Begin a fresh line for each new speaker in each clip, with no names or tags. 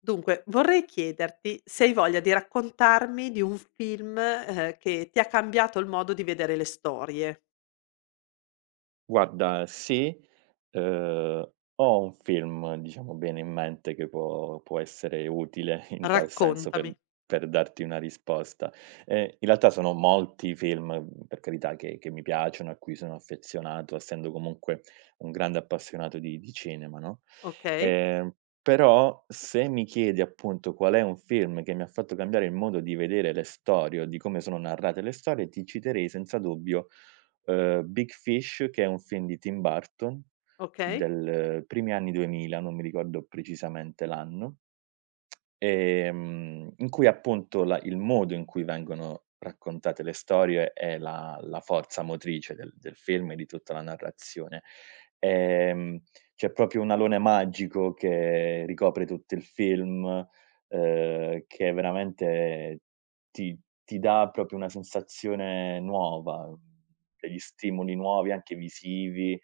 Dunque, vorrei chiederti se hai voglia di raccontarmi di un film, che ti ha cambiato il modo di vedere le storie.
Guarda, sì, uhm, ho un film, diciamo bene, in mente che può essere utile in tal senso
Raccontami,
per darti una risposta. In realtà sono molti i film, per carità, che mi piacciono, a cui sono affezionato, essendo comunque un grande appassionato di cinema, no,
okay,
ehm, però se mi chiedi, appunto, qual è un film che mi ha fatto cambiare il modo di vedere le storie o di come sono narrate le storie, ti citerei senza dubbio Big Fish, che è un film di Tim Burton
okay.
del primi anni 2000. Non mi ricordo precisamente l'anno. In cui appunto la il modo in cui vengono raccontate le storie è la forza motrice del film e di tutta la narrazione. Ehm, C'è proprio un alone magico che ricopre tutto il film, che veramente ti ti dà proprio una sensazione nuova, degli stimoli nuovi anche visivi,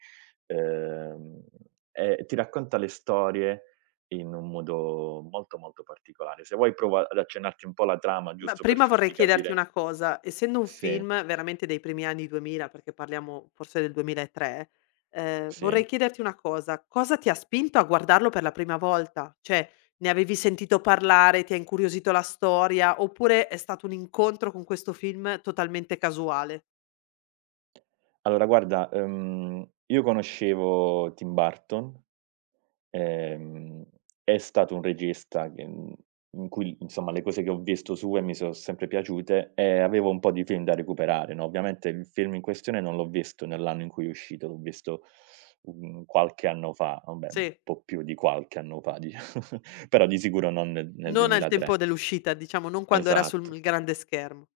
uhm, e ti racconta le storie in un modo molto, molto particolare. Se vuoi prova ad accennarti un po' la trama,
Ma
giusto per
prima vorrei
farti
chiederti
capire.
una cosa: essendo un
Sì,
film veramente dei primi anni 2000, perché parliamo forse del 2003, vorrei
sì.
chiederti una cosa: cosa ti ha spinto a guardarlo per la prima volta? Cioè, ne avevi sentito parlare, ti ha incuriosito la storia, oppure è stato un incontro con questo film totalmente casuale?
Allora guarda, io conoscevo Tim Burton. ehm, è stato un regista che in cui insomma le cose che ho visto sue mi son sempre piaciute e avevo un po' di film da recuperare, no, ovviamente il film in questione non l'ho visto nell'anno in cui è uscito. L'ho visto, qualche anno fa, vabbè un
Sì.
po' più di qualche anno fa dicia però di sicuro non nel
Non al tempo
2003.
dell'uscita, diciamo, non quando era sul
Esatto,
m grande schermo.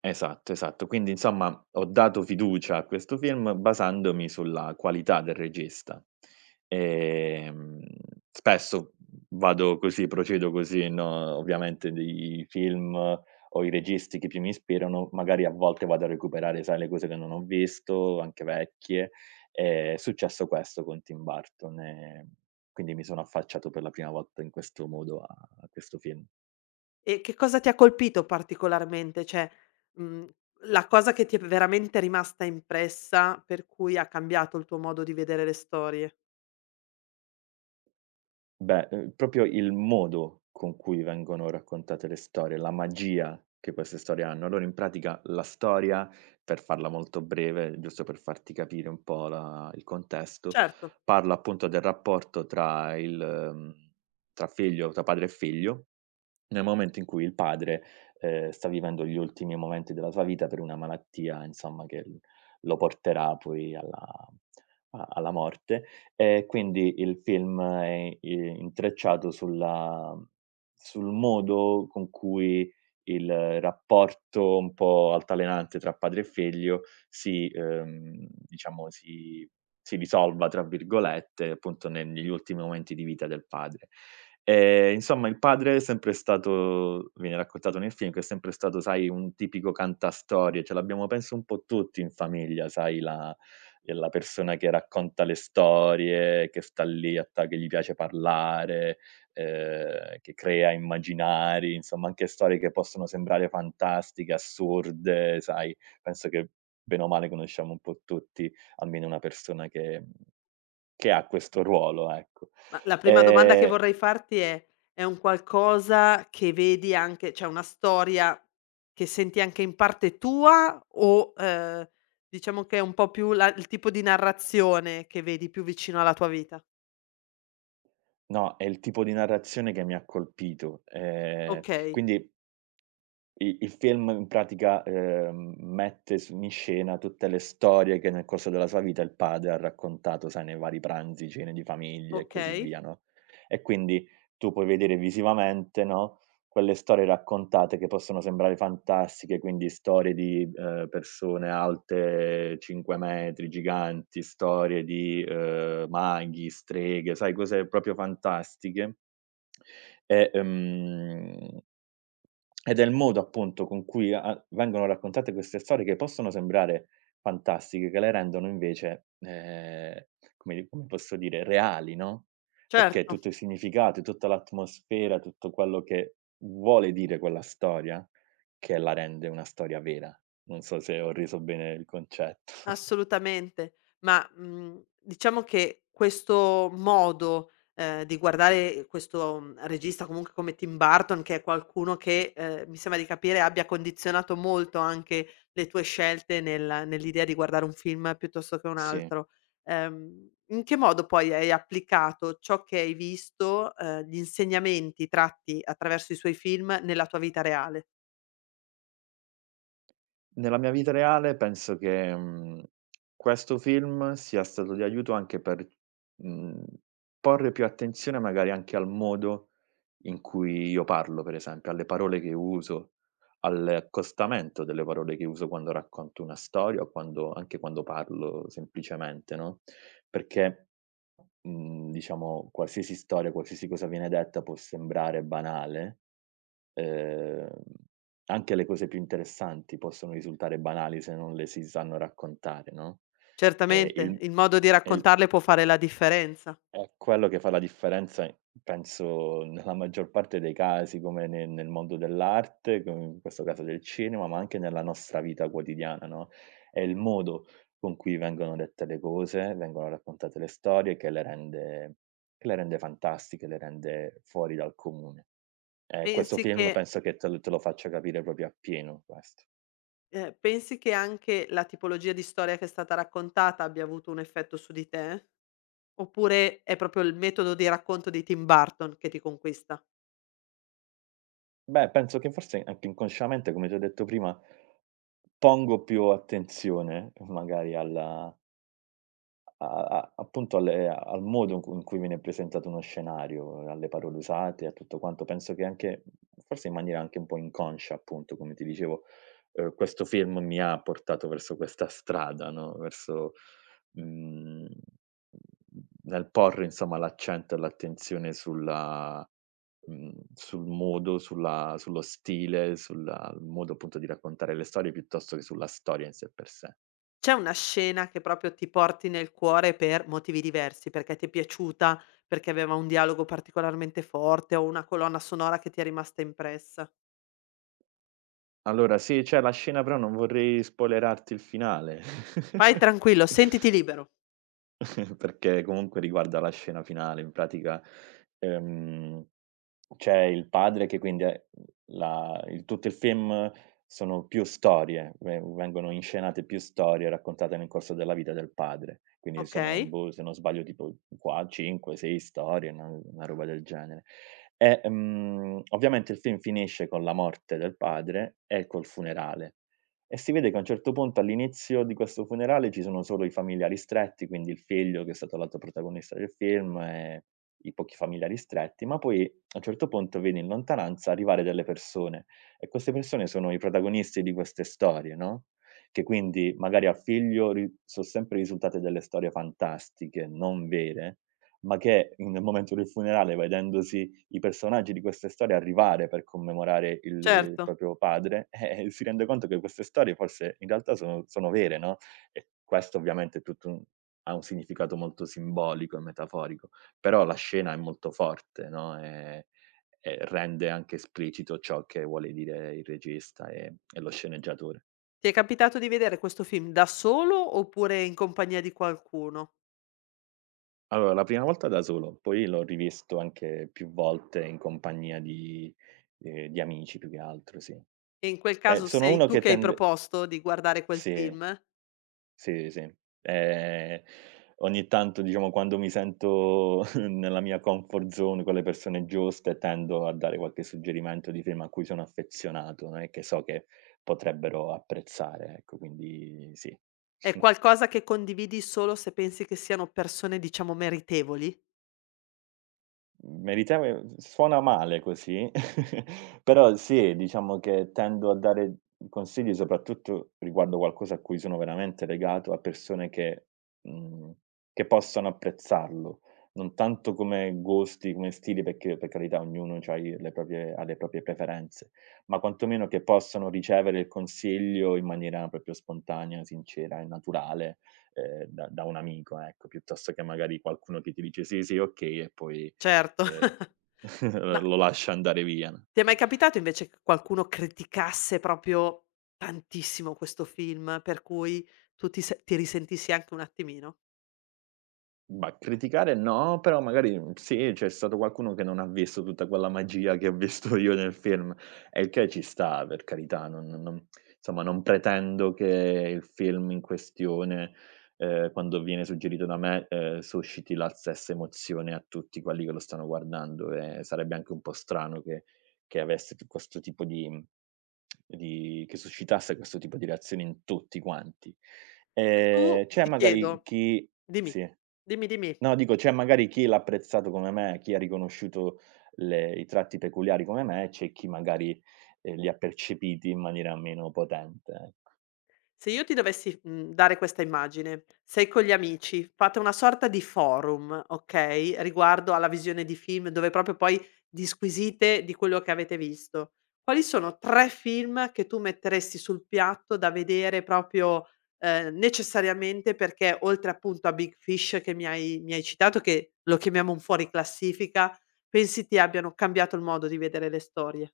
esatto, esatto. Quindi insomma ho dato fiducia a questo film basandomi sulla qualità del regista. Ehm, Spesso vado così, procedo così, no, ovviamente dei film o i registi che più mi ispirano, magari a volte vado a recuperare, sai, le cose che non ho visto, anche vecchie. È successo questo con Tim Burton e quindi mi sono affacciato per la prima volta in questo modo a questo film.
E che cosa ti ha colpito particolarmente? Cioè, mhmm, la cosa che ti è veramente rimasta impressa, per cui ha cambiato il tuo modo di vedere le storie.
Beh, proprio il modo con cui vengono raccontate le storie, la magia che queste storie hanno. Allora in pratica la storia, per farla molto breve, giusto per farti capire un po' la il contesto,
Certo,
parla appunto del rapporto tra il mhmm, tra figlio tra padre e figlio nel momento in cui il padre, sta vivendo gli ultimi momenti della sua vita per una malattia, insomma, che l lo porterà poi alla morte. E quindi il film è i intrecciato sul modo con cui il rapporto un po' altalenante tra padre e figlio si diciamo si "risolva" tra virgolette, appunto, ne negli ultimi momenti di vita del padre. Insomma il padre è sempre stato viene raccontato nel film che è sempre stato, sai, un tipico cantastorie, ce l'abbiamo penso un po' tutti in famiglia, sai la persona che racconta le storie, che sta lì a ta che gli piace parlare, che crea immaginari, insomma anche storie che possono sembrare fantastiche, assurde, sai, penso che bene o male conosciamo un po' tutti almeno una persona che ha questo ruolo, ecco.
ma la prima domanda che
Ehm
vorrei farti è un qualcosa che vedi anche cioè una storia che senti anche in parte tua o, diciamo che è un po' più la il tipo di narrazione che vedi più vicino alla tua vita?
No, è il tipo di narrazione che mi ha colpito.
Okay,
Quindi i il film in pratica, mette s in scena tutte le storie che nel corso della sua vita il padre ha raccontato, sai, nei vari pranzi, cene di famiglia e così
okay.
via, no, e quindi tu puoi vedere visivamente, no, quelle storie raccontate che possono sembrare fantastiche, quindi storie di, persone alte 5 metri, giganti, storie di, maghi, streghe, sai cose proprio fantastiche e, ed è il modo appunto con cui a a vengono raccontate queste storie che possono sembrare fantastiche, che le rendono invece, come di come posso dire, reali, no, perché
Certo,
tutto il significato, tutta l'atmosfera, tutto quello che vuole dire quella storia, che la rende una storia vera. Non so se ho reso bene il concetto.
assolutamente. Ma, diciamo che questo modo, di guardare questo, regista comunque come Tim Burton, che è qualcuno che, mi sembra di capire abbia condizionato molto anche le tue scelte nell'idea di guardare un film piuttosto che un
Sì.
altro, in che modo poi hai applicato ciò che hai visto, gli insegnamenti tratti attraverso i suoi film nella tua vita reale?
Nella mia vita reale penso che, questo film sia stato di aiuto anche per, mhmm, porre più attenzione magari anche al modo in cui io parlo, per esempio, alle parole che uso, all'accostamento delle parole che uso quando racconto una storia o quando anche quando parlo semplicemente, no, perché, diciamo qualsiasi storia, qualsiasi cosa viene detta può sembrare banale. Ehm, Anche le cose più interessanti possono risultare banali se non le si sanno raccontare, no, e
Certamente il modo di
il
raccontarle può fare la differenza.
è quello che fa la differenza, penso, nella maggior parte dei casi, come ne nel mondo dell'arte, come in questo caso del cinema, ma anche nella nostra vita quotidiana, no, è il modo con cui vengono dette le cose, vengono raccontate le storie che le rende fantastiche, le rende fuori dal comune. Questo
Pensi
film
che
penso che te lo faccia capire proprio appieno questo.
pensi che anche la tipologia di storia che è stata raccontata abbia avuto un effetto su di te? Oppure è proprio il metodo di racconto di Tim Burton che ti conquista?
Beh, penso che forse anche inconsciamente, come ti ho detto prima, pongo più attenzione magari alla A a appunto alle al modo in cui viene presentato uno scenario, alle parole usate, a tutto quanto. Penso che anche forse in maniera anche un po' inconscia, appunto, come ti dicevo, questo film mi ha portato verso questa strada, no, verso, mhmm, nel porre insomma l'accento e l'attenzione sul modo, sulla sullo stile, sulla il modo appunto di raccontare le storie piuttosto che sulla storia in sé per sé.
C'è una scena che proprio ti porti nel cuore per motivi diversi, perché ti è piaciuta, perché aveva un dialogo particolarmente forte o una colonna sonora che ti è rimasta impressa?
Allora sì, c'è la scena, però non vorrei spoilerarti il finale,
Vai tranquillo, sentiti libero.
perché comunque riguarda la scena finale. In pratica, ehm, c'è il padre che quindi è la il tutto il film sono più storie, ve vengono inscenate più storie raccontate nel corso della vita del padre. Quindi sono,
Okay,
boh, se non sbaglio tipo qua 5, 6 storie, una roba del genere. E, ovviamente il film finisce con la morte del padre e col funerale. E si vede che a un certo punto, all'inizio di questo funerale, ci sono solo i familiari stretti, quindi il figlio che è stato l'altro protagonista del film e i pochi familiari stretti, ma poi a un certo punto vedi in lontananza arrivare delle persone e queste persone sono i protagonisti di queste storie, no, che quindi magari al figlio ri so' sempre risultate delle storie fantastiche, non vere, ma che in nel momento del funerale, vedendosi i personaggi di queste storie arrivare per commemorare il
certo.
proprio padre, si rende conto che queste storie forse in realtà sono vere, no, e questo ovviamente è tutto un ha un significato molto simbolico e metaforico, però la scena è molto forte, no, e rende anche esplicito ciò che vuole dire il regista e lo sceneggiatore.
Ti è capitato di vedere questo film da solo oppure in compagnia di qualcuno?
Allora, la prima volta da solo, poi l'ho rivisto anche più volte in compagnia di di amici più che altro, sì.
E in quel caso
Sono
sei
uno
tu
che
che hai
tende.
proposto di guardare quel
Sì,
film?
sì, sì. Ehm, Ogni tanto diciamo quando mi sento nella mia comfort zone con le persone giuste, tendo a dare qualche suggerimento di film a cui sono affezionato, no, e che so che potrebbero apprezzare, ecco, quindi sì.
È qualcosa che condividi solo se pensi che siano persone, diciamo, meritevoli?
Meritevole suona male così, però sì, diciamo che tendo a dare consigli soprattutto riguardo qualcosa a cui sono veramente legato, a persone mhmm, che possano apprezzarlo. Non tanto come gusti, come stili, perché per carità ognuno c'ha i le proprie ha le proprie preferenze, ma quantomeno che possano ricevere il consiglio in maniera proprio spontanea, sincera e naturale, da un amico, ecco, piuttosto che magari qualcuno che ti dice: "Sì, sì, okay" e poi
Certo.
Ehm,
Ma
lo lascia andare via, no?
ti è mai capitato invece che qualcuno criticasse proprio tantissimo questo film, per cui tu ti se ti risentissi anche un attimino?
Bah, criticare no, però magari, sì, c'è stato qualcuno che non ha visto tutta quella magia che ho visto io nel film, e il che ci sta, per carità, non insomma, non pretendo che il film in questione, quando viene suggerito da me, susciti la stessa emozione a tutti quelli che lo stanno guardando, e sarebbe anche un po' strano che avesse t questo tipo di che suscitasse questo tipo di reazioni in tutti quanti.
Se tu
C'è
ti chiedo
magari chi
Dimmi,
sì.
dimmi, dimmi.
No, dico, c'è magari chi l'ha apprezzato come me, chi ha riconosciuto le i tratti peculiari come me, e c'è chi magari, li ha percepiti in maniera meno potente, ecco.
Se io ti dovessi, dare questa immagine, sei con gli amici, fate una sorta di forum, okay, riguardo alla visione di film, dove proprio poi disquisite di quello che avete visto. Quali sono 3 film che tu metteresti sul piatto da vedere proprio, necessariamente perché oltre appunto a Big Fish che mi hai citato, che lo chiamiamo un fuori classifica, pensi ti abbiano cambiato il modo di vedere le storie?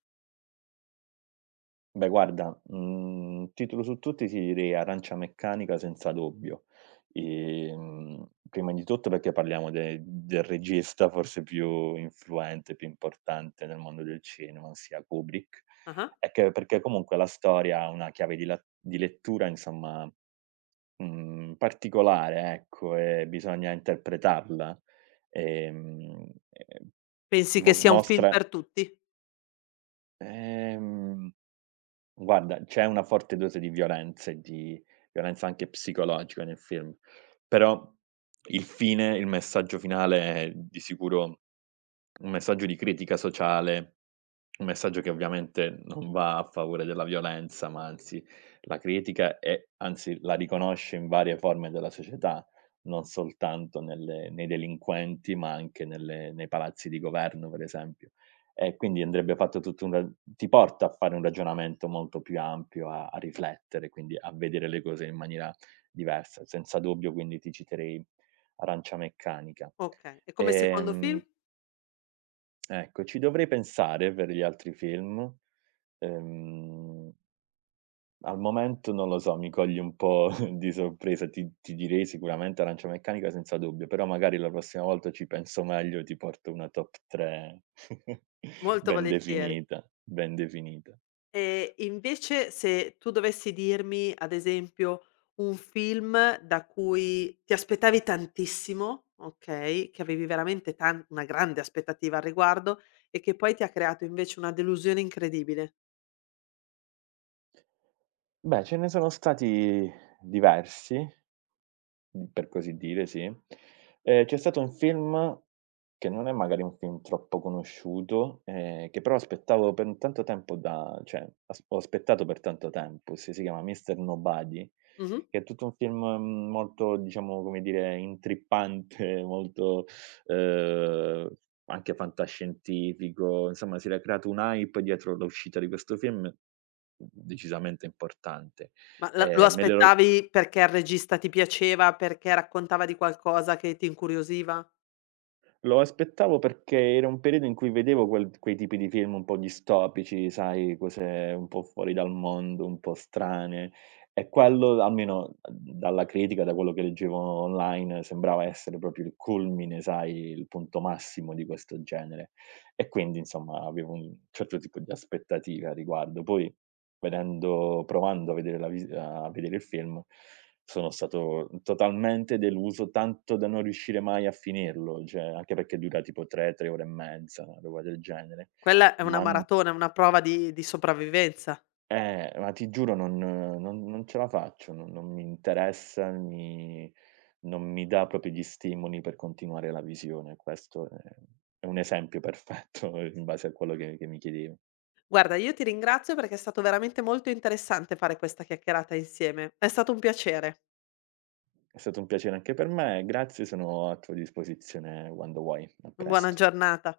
Beh guarda, titolo su tutti ti direi Arancia Meccanica senza dubbio. Prima di tutto perché parliamo de del regista forse più influente, più importante nel mondo del cinema, ossia Kubrick,
Ah-ah.
e che perché comunque la storia ha una chiave di lettura insomma particolare, ecco, e bisogna interpretarla. Ehm, ehm,
Pensi che sia un film
mostra
per tutti?
ehm, guarda, c'è una forte dose di violenza e di violenza anche psicologica nel film, però il fine, il messaggio finale è di sicuro un messaggio di critica sociale, un messaggio che ovviamente non va a favore della violenza, ma anzi la critica e anzi la riconosce in varie forme della società, non soltanto nelle nei delinquenti, ma anche nelle nei palazzi di governo, per esempio. E quindi andrebbe fatto tutto un ra ti porta a fare un ragionamento molto più ampio, a riflettere, quindi a vedere le cose in maniera diversa. Senza dubbio quindi ti citerei Arancia Meccanica.
Okay. E come secondo film?
Ehm Ecco, ci dovrei pensare per gli altri film. Ehm, Al momento non lo so, mi cogli un po' di sorpresa. Ti direi sicuramente Arancia Meccanica senza dubbio, però magari la prossima volta ci penso meglio e ti porto una top 3
Molto
ben
volentieri.
definita, ben definita.
E invece se tu dovessi dirmi, ad esempio, un film da cui ti aspettavi tantissimo, okay, che avevi veramente tan una grande aspettativa al riguardo e che poi ti ha creato invece una delusione incredibile.
Beh, ce ne sono stati diversi. Per così dire, sì. C'è stato un film che non è magari un film troppo conosciuto, che però aspettavo per tanto tempo da cioè, as ho aspettato per tanto tempo, si chiama Mister Nobody,
Mh-mh.
che è tutto un film, molto, diciamo, come dire, intrippante, molto, ehm, anche fantascientifico, insomma si era creato un hype dietro l'uscita di questo film, decisamente importante.
Ma la lo
Me l'ero
aspettavi perché il regista ti piaceva, perché raccontava di qualcosa che ti incuriosiva?
Lo aspettavo perché era un periodo in cui vedevo quel quei tipi di film un po' distopici, sai, cose un po' fuori dal mondo, un po' strane, e quello almeno dalla critica, da quello che leggevo online, sembrava essere proprio il culmine, sai, il punto massimo di questo genere. E quindi insomma avevo un certo tipo di aspettative a riguardo. Poi vedendo provando a vedere il film sono stato totalmente deluso, tanto da non riuscire mai a finirlo, cioè anche perché dura tipo 3, 3 ore e mezza, una roba del genere.
Quella è una
Ma n
maratona, è una prova di sopravvivenza.
ma ti giuro non ce la faccio, non mi interessa, mi non mi dà proprio gli stimoli per continuare la visione. Questo è un esempio perfetto in base a quello che mi chiedevi.
Guarda, io ti ringrazio perché è stato veramente molto interessante fare questa chiacchierata insieme. È stato un piacere.
È stato un piacere anche per me, grazie, sono a tua disposizione quando vuoi. A
Buona
presto.
giornata.